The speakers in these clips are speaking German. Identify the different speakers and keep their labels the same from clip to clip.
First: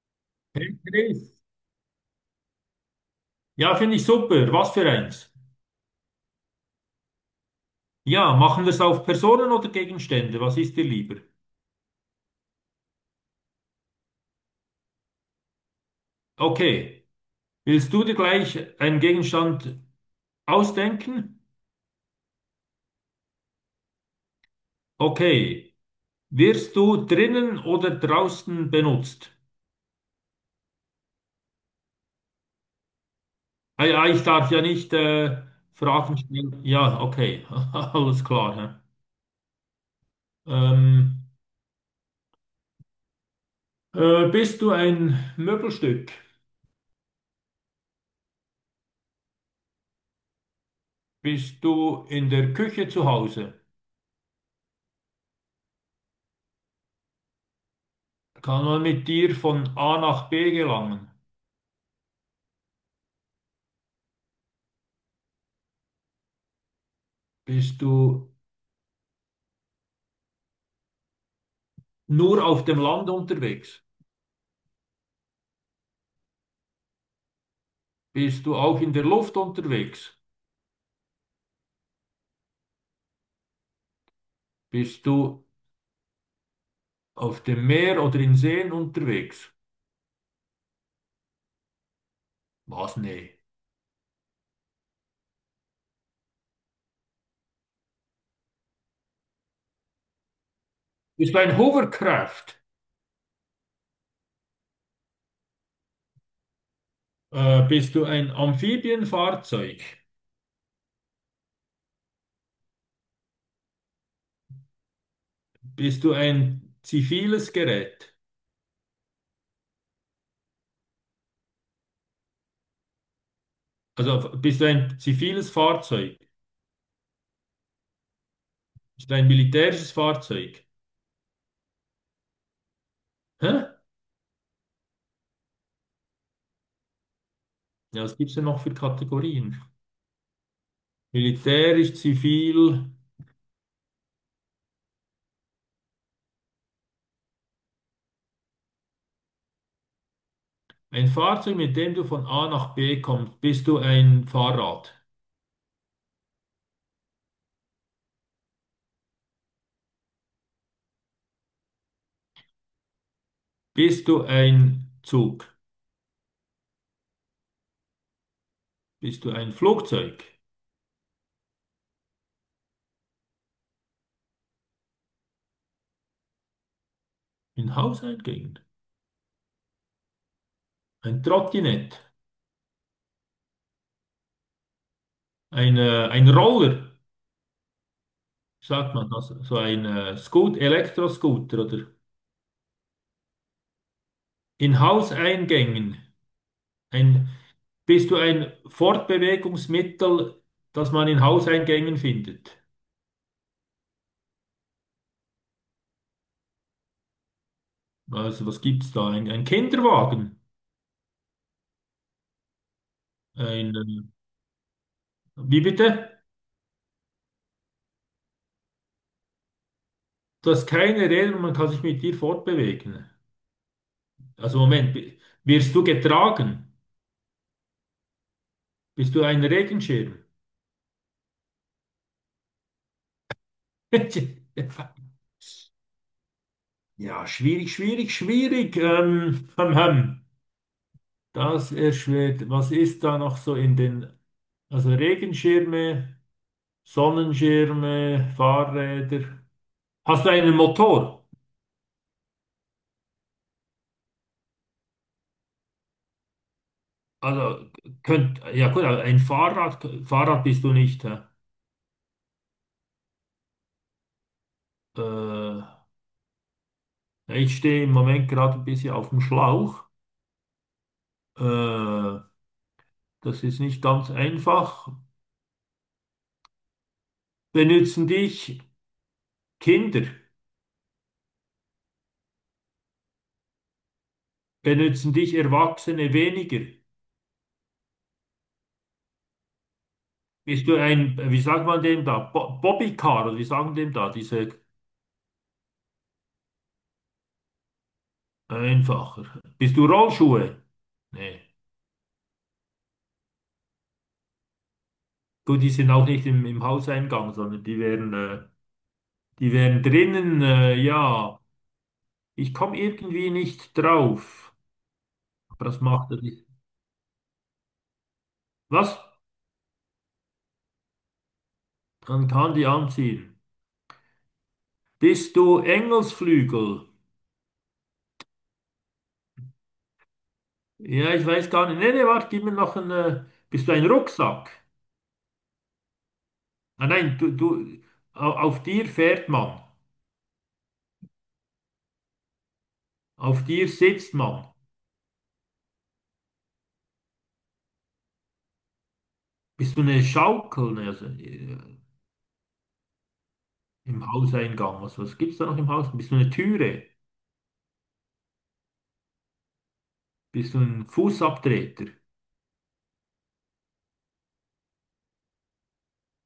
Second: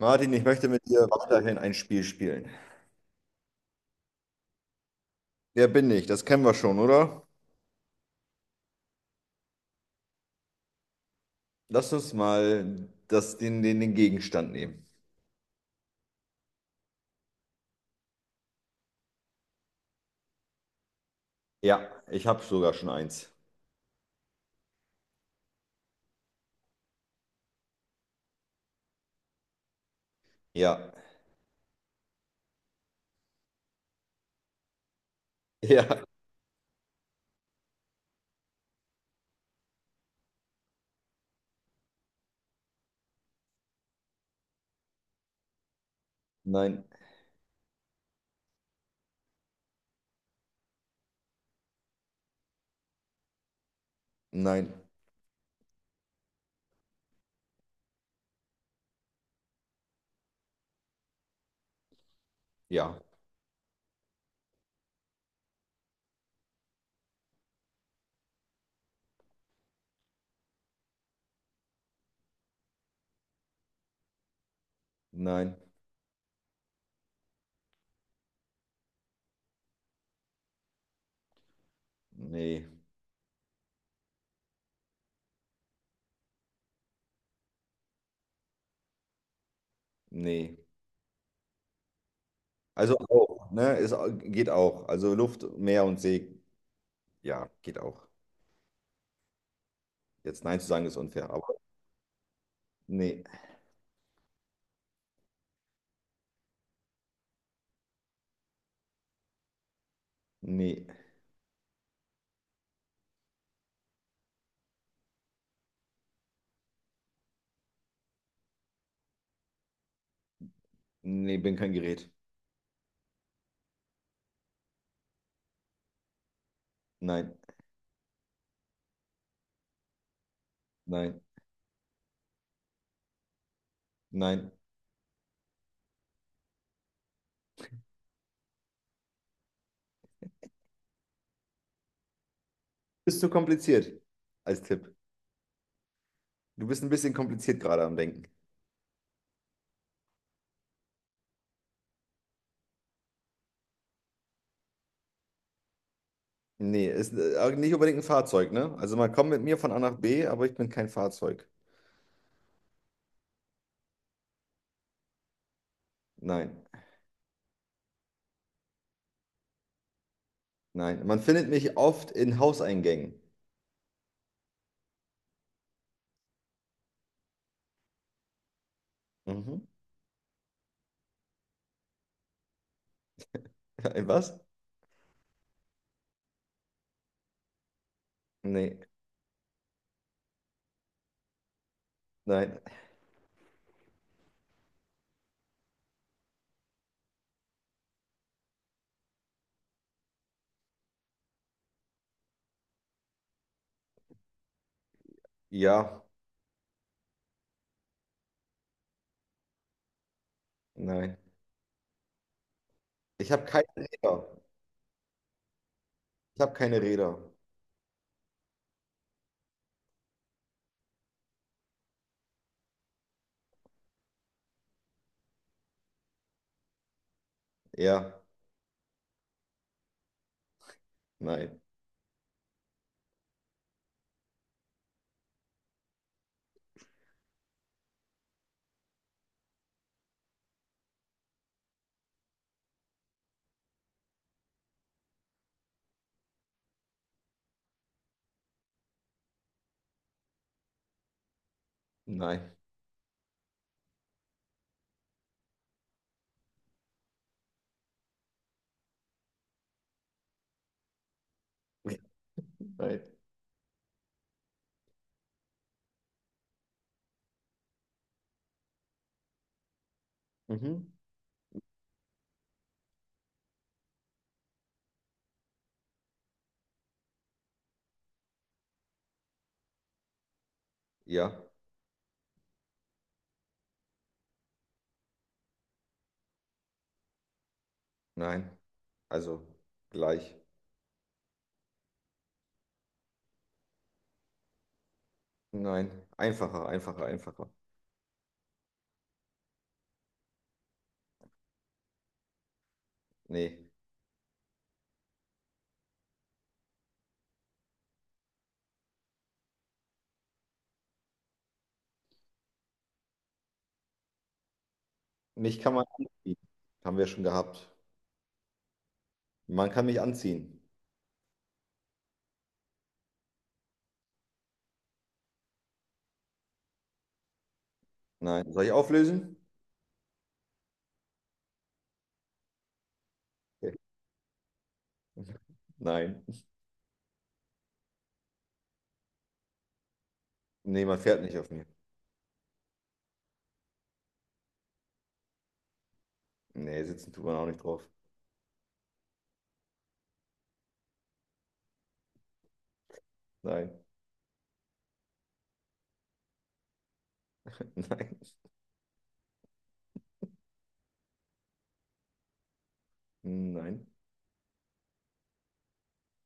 Speaker 1: Martin, ich möchte
Speaker 2: Hey
Speaker 1: mit dir
Speaker 2: Chris.
Speaker 1: weiterhin ein Spiel spielen.
Speaker 2: Ja, finde ich super. Was für eins?
Speaker 1: Wer bin ich? Das kennen wir schon, oder?
Speaker 2: Ja, machen wir es auf Personen oder Gegenstände? Was ist dir lieber?
Speaker 1: Lass uns mal den Gegenstand nehmen.
Speaker 2: Okay. Willst du dir gleich einen Gegenstand ausdenken?
Speaker 1: Ja, ich habe sogar schon eins.
Speaker 2: Okay. Wirst du drinnen oder draußen benutzt?
Speaker 1: Ja,
Speaker 2: Ah, ja, ich darf ja nicht
Speaker 1: ja,
Speaker 2: Fragen stellen. Ja, okay. Alles klar. Hä? Bist du ein Möbelstück?
Speaker 1: nein,
Speaker 2: Bist du in der Küche zu Hause?
Speaker 1: nein,
Speaker 2: Kann man mit dir von A nach B gelangen?
Speaker 1: ja,
Speaker 2: Bist du nur auf dem Land unterwegs?
Speaker 1: nein,
Speaker 2: Bist du auch in der Luft unterwegs?
Speaker 1: nee,
Speaker 2: Bist du auf dem Meer oder in Seen unterwegs?
Speaker 1: nee. Also
Speaker 2: Was? Nee.
Speaker 1: auch, ne? Es geht auch. Also Luft, Meer und See, ja, geht auch. Jetzt Nein zu sagen ist unfair,
Speaker 2: Bist du
Speaker 1: aber
Speaker 2: ein Hovercraft?
Speaker 1: nee,
Speaker 2: Bist du ein Amphibienfahrzeug?
Speaker 1: nee,
Speaker 2: Bist du ein ziviles Gerät?
Speaker 1: nee, bin kein Gerät.
Speaker 2: Also bist du ein ziviles Fahrzeug?
Speaker 1: Nein,
Speaker 2: Bist du ein militärisches Fahrzeug?
Speaker 1: nein,
Speaker 2: Hä?
Speaker 1: nein.
Speaker 2: Ja, was gibt's denn noch für Kategorien? Militärisch, zivil.
Speaker 1: Bist zu kompliziert als Tipp. Du bist ein bisschen kompliziert gerade am Denken.
Speaker 2: Ein Fahrzeug, mit dem du von A nach B kommst. Bist du ein Fahrrad?
Speaker 1: Nee, ist nicht unbedingt ein Fahrzeug, ne? Also man kommt mit mir von A nach B, aber ich bin kein Fahrzeug.
Speaker 2: Bist du ein Zug?
Speaker 1: Nein,
Speaker 2: Bist du ein Flugzeug?
Speaker 1: nein. Man findet mich oft in Hauseingängen.
Speaker 2: Ein Hauseingang?
Speaker 1: Mhm.
Speaker 2: Ein Trottinett?
Speaker 1: In was?
Speaker 2: Ein Roller?
Speaker 1: Nee,
Speaker 2: Sagt man das? So ein Scoot, Elektroscooter oder
Speaker 1: nein.
Speaker 2: in Hauseingängen. Ein, bist du ein Fortbewegungsmittel, das man in Hauseingängen findet?
Speaker 1: Ja,
Speaker 2: Also was gibt's da? Ein Kinderwagen?
Speaker 1: nein. Ich habe keine
Speaker 2: Ein,
Speaker 1: Räder.
Speaker 2: wie bitte?
Speaker 1: Ich habe keine Räder.
Speaker 2: Du hast keine Räder und man kann sich mit dir fortbewegen. Also Moment, wirst du getragen?
Speaker 1: Ja,
Speaker 2: Bist du ein Regenschirm?
Speaker 1: nein,
Speaker 2: Ja, schwierig, schwierig, schwierig. Hm, hm. Das erschwert. Was ist da noch so in den... Also Regenschirme, Sonnenschirme, Fahrräder. Hast du einen Motor?
Speaker 1: nein,
Speaker 2: Also könnt, ja gut, aber ein Fahrrad, Fahrrad bist du nicht. Hä?
Speaker 1: nein.
Speaker 2: Ja, ich stehe im Moment gerade ein bisschen auf dem Schlauch.
Speaker 1: Mhm.
Speaker 2: Äh, das ist nicht ganz einfach. Benutzen dich Kinder,
Speaker 1: Ja,
Speaker 2: benutzen dich Erwachsene weniger?
Speaker 1: nein. Also gleich.
Speaker 2: Bist du ein, wie sagt man dem da, Bo Bobbycar oder wie sagen dem da, diese
Speaker 1: Nein. Einfacher, einfacher, einfacher.
Speaker 2: einfacher? Bist du Rollschuhe? Nee.
Speaker 1: Nee.
Speaker 2: Gut, die sind auch nicht im, im Hauseingang, sondern die wären drinnen, ja. Ich komme irgendwie nicht drauf.
Speaker 1: Mich
Speaker 2: Aber
Speaker 1: kann
Speaker 2: das
Speaker 1: man
Speaker 2: macht er
Speaker 1: anziehen.
Speaker 2: nicht.
Speaker 1: Haben wir schon gehabt.
Speaker 2: Was?
Speaker 1: Man kann mich anziehen.
Speaker 2: Dann kann die anziehen. Bist du Engelsflügel?
Speaker 1: Nein. Soll ich auflösen?
Speaker 2: Ja, ich weiß gar nicht. Nee, nee, warte, gib mir noch einen. Bist du
Speaker 1: Okay.
Speaker 2: ein Rucksack?
Speaker 1: Nein.
Speaker 2: Ah, nein, auf dir fährt man.
Speaker 1: Nee, man fährt nicht auf mir.
Speaker 2: Auf dir sitzt man.
Speaker 1: Nee, sitzen tut man auch nicht drauf.
Speaker 2: Bist du eine Schaukel? Nee, also,
Speaker 1: Nein.
Speaker 2: im Hauseingang. Was, was gibt's da noch im Haus? Bist du eine Türe?
Speaker 1: Nein.
Speaker 2: Bist du ein Fußabtreter?
Speaker 1: Nein.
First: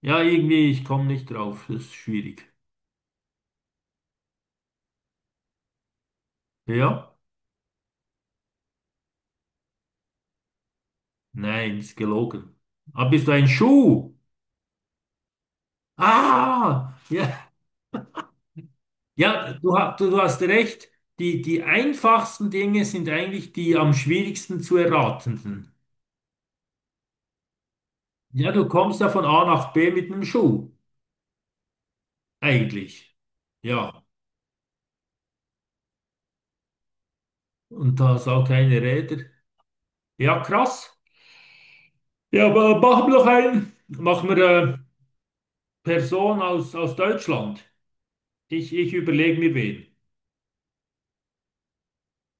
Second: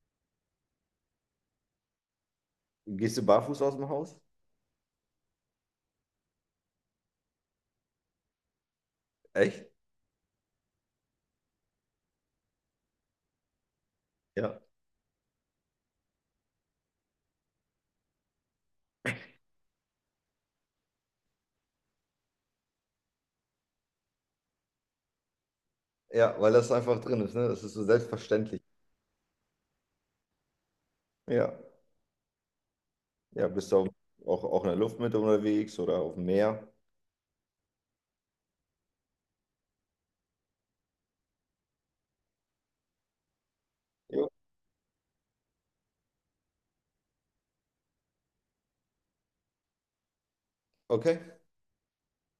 Speaker 2: Ja, irgendwie, ich komme nicht drauf. Das ist schwierig.
Speaker 1: Gehst du barfuß aus dem Haus?
Speaker 2: Ja?
Speaker 1: Echt?
Speaker 2: Nein, ist gelogen. Ah, bist du ein Schuh?
Speaker 1: Ja.
Speaker 2: Ah! Ja. Ja, du, du, du hast recht. Die, die einfachsten Dinge sind eigentlich die am schwierigsten zu erratenden.
Speaker 1: Ja, weil das einfach drin ist, ne? Das ist so
Speaker 2: Ja,
Speaker 1: selbstverständlich.
Speaker 2: du kommst ja von A nach B mit einem Schuh,
Speaker 1: Ja.
Speaker 2: eigentlich.
Speaker 1: Ja, bist du auch,
Speaker 2: Ja,
Speaker 1: in der Luft mit unterwegs oder auf dem Meer?
Speaker 2: und da hast auch keine Räder. Ja, krass. Ja, aber machen wir doch einen.
Speaker 1: Ja.
Speaker 2: Machen wir eine Person aus, aus Deutschland. Ich überlege mir wen.
Speaker 1: Okay.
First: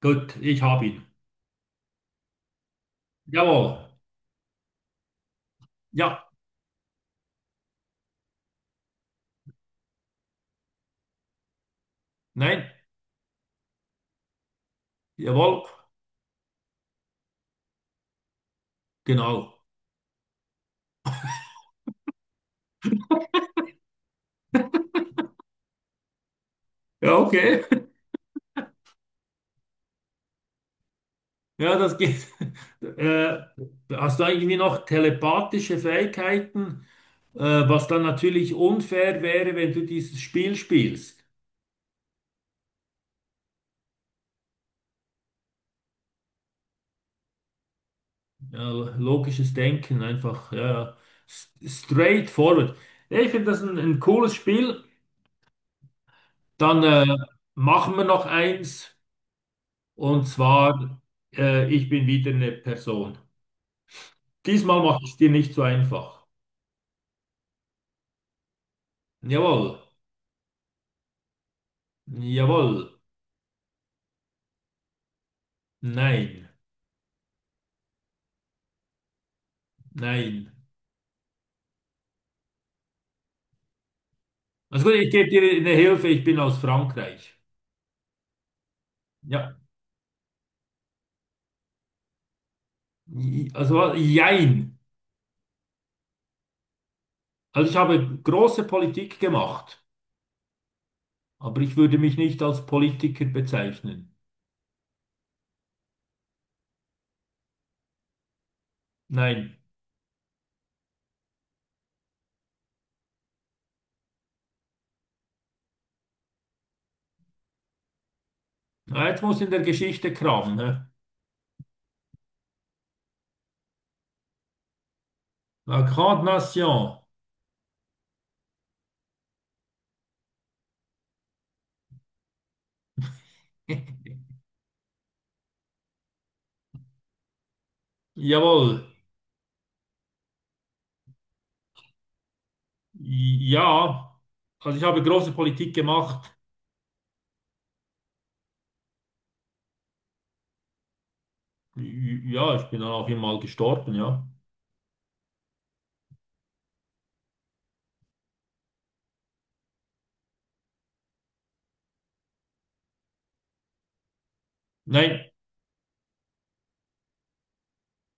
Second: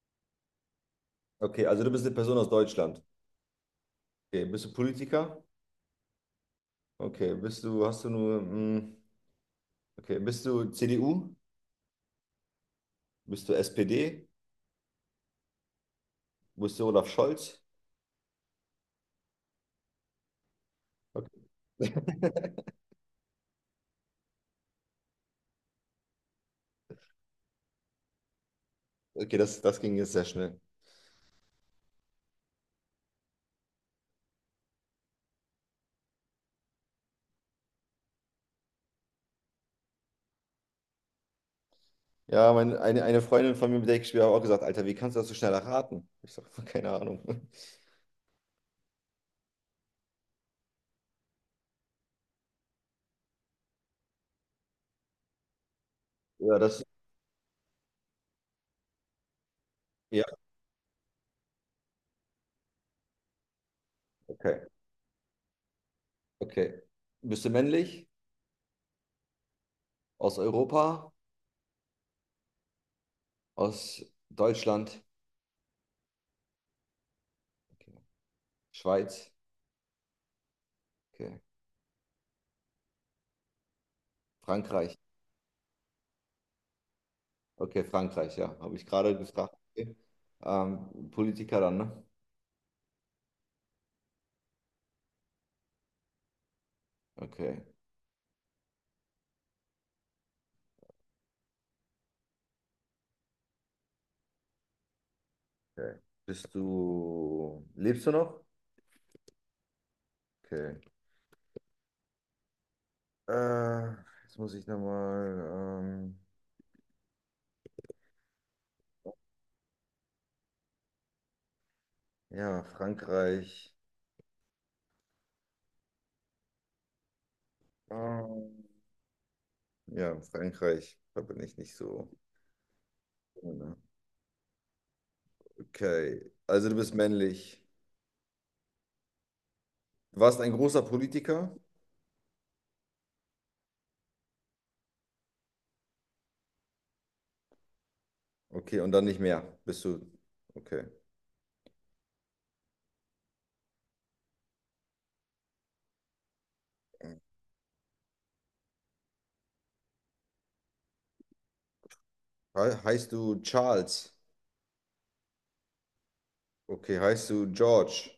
Speaker 2: Gut, ich habe ihn.
Speaker 1: Okay, also du bist eine Person aus Deutschland.
Speaker 2: Jawohl.
Speaker 1: Okay, bist du Politiker?
Speaker 2: Ja,
Speaker 1: Okay, bist du, hast du nur, okay, bist du CDU?
Speaker 2: nein,
Speaker 1: Bist du SPD?
Speaker 2: jawohl,
Speaker 1: Wo ist der Olaf Scholz?
Speaker 2: genau.
Speaker 1: Okay,
Speaker 2: Ja, okay.
Speaker 1: okay das, das ging jetzt sehr schnell.
Speaker 2: Ja, das geht. Äh, hast du irgendwie noch telepathische Fähigkeiten, äh, was dann natürlich unfair wäre, wenn du dieses Spiel spielst.
Speaker 1: Ja, meine, eine Freundin von mir, mit der ich gespielt habe, hat auch gesagt, Alter, wie kannst du das so schnell erraten? Ich sage, keine Ahnung.
Speaker 2: Ja, logisches Denken, einfach ja, ja. Straightforward. Ja, ich finde das ein cooles Spiel.
Speaker 1: Ja, das,
Speaker 2: Dann machen wir noch eins,
Speaker 1: ja,
Speaker 2: und zwar, ich bin wieder eine Person.
Speaker 1: okay,
Speaker 2: Diesmal mache ich es dir nicht so einfach.
Speaker 1: okay. Bist du männlich?
Speaker 2: Jawohl,
Speaker 1: Aus Europa?
Speaker 2: jawohl,
Speaker 1: Aus Deutschland?
Speaker 2: nein,
Speaker 1: Okay. Schweiz?
Speaker 2: nein.
Speaker 1: Okay.
Speaker 2: Also gut,
Speaker 1: Frankreich?
Speaker 2: ich gebe dir eine Hilfe, ich bin aus Frankreich.
Speaker 1: Okay, Frankreich, ja. Habe ich gerade gefragt.
Speaker 2: Ja,
Speaker 1: Okay. Politiker dann, ne?
Speaker 2: also jein.
Speaker 1: Okay.
Speaker 2: Also ich habe große Politik gemacht, aber ich würde mich nicht als Politiker bezeichnen.
Speaker 1: Okay. Bist du, lebst du noch?
Speaker 2: Nein.
Speaker 1: Okay. Äh, jetzt muss ich nochmal. Ähm,
Speaker 2: Ah, jetzt muss in der Geschichte kramen. Ne?
Speaker 1: ja, Frankreich.
Speaker 2: La Grande Nation.
Speaker 1: Ähm, ja, Frankreich. Da bin ich nicht so. Okay. Also du bist männlich.
Speaker 2: Jawohl.
Speaker 1: Du warst ein großer Politiker.
Speaker 2: Ja. Also ich habe große Politik gemacht.
Speaker 1: Okay, und dann nicht mehr. Bist du. Okay.
Speaker 2: Ja, ich bin dann auch immer mal gestorben, ja.
Speaker 1: He heißt du Charles?
Speaker 2: Nein,
Speaker 1: Okay, heißt du George?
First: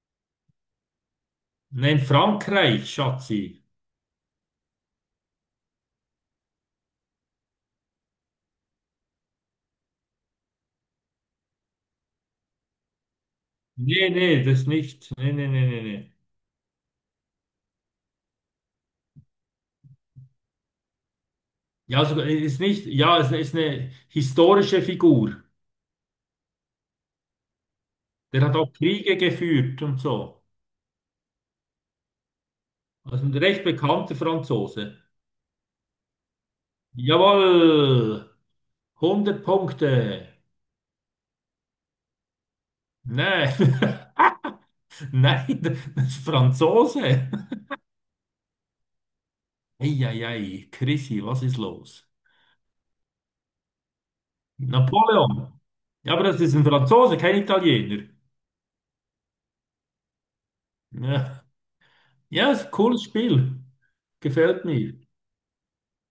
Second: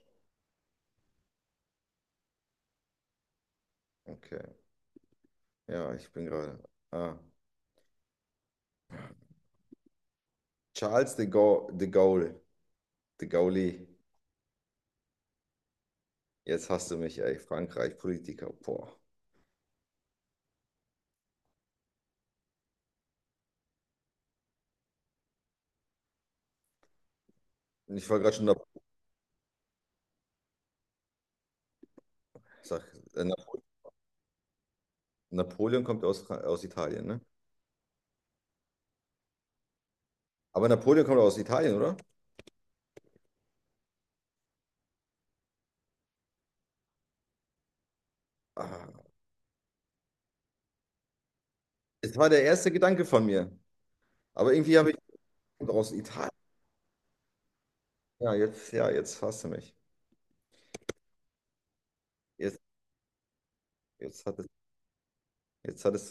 Speaker 2: nein, Frankreich, Schatzi.
Speaker 1: Okay. Ja, ich bin gerade. Ah. Charles de Gaulle. De Gaulle. De Gaulle.
Speaker 2: Nee, nee, das nicht. Nee, nee, nee, nee, nee.
Speaker 1: Jetzt hast du mich, ey. Frankreich, Politiker. Boah.
Speaker 2: Ja, sogar ist nicht, ja, es ist eine historische Figur.
Speaker 1: Ich war gerade
Speaker 2: Der
Speaker 1: schon
Speaker 2: hat
Speaker 1: dabei.
Speaker 2: auch Kriege geführt und so.
Speaker 1: Sag,
Speaker 2: Also
Speaker 1: äh,
Speaker 2: ein recht bekannter Franzose.
Speaker 1: Napoleon kommt aus, aus Italien, ne?
Speaker 2: Jawohl, 100 Punkte.
Speaker 1: Aber Napoleon kommt aus Italien, oder?
Speaker 2: Nein, nein, das ist Franzose.
Speaker 1: Ah,
Speaker 2: Eieiei, Chrissy, was ist los?
Speaker 1: es war der erste Gedanke von mir. Aber irgendwie habe
Speaker 2: Napoleon.
Speaker 1: ich aus
Speaker 2: Ja, aber
Speaker 1: Italien.
Speaker 2: das ist ein Franzose, kein Italiener.
Speaker 1: Ja, jetzt fasst du mich.
Speaker 2: Ja, ja,
Speaker 1: Jetzt,
Speaker 2: ist ein cooles Spiel.
Speaker 1: jetzt hat es,
Speaker 2: Gefällt mir.
Speaker 1: jetzt hat es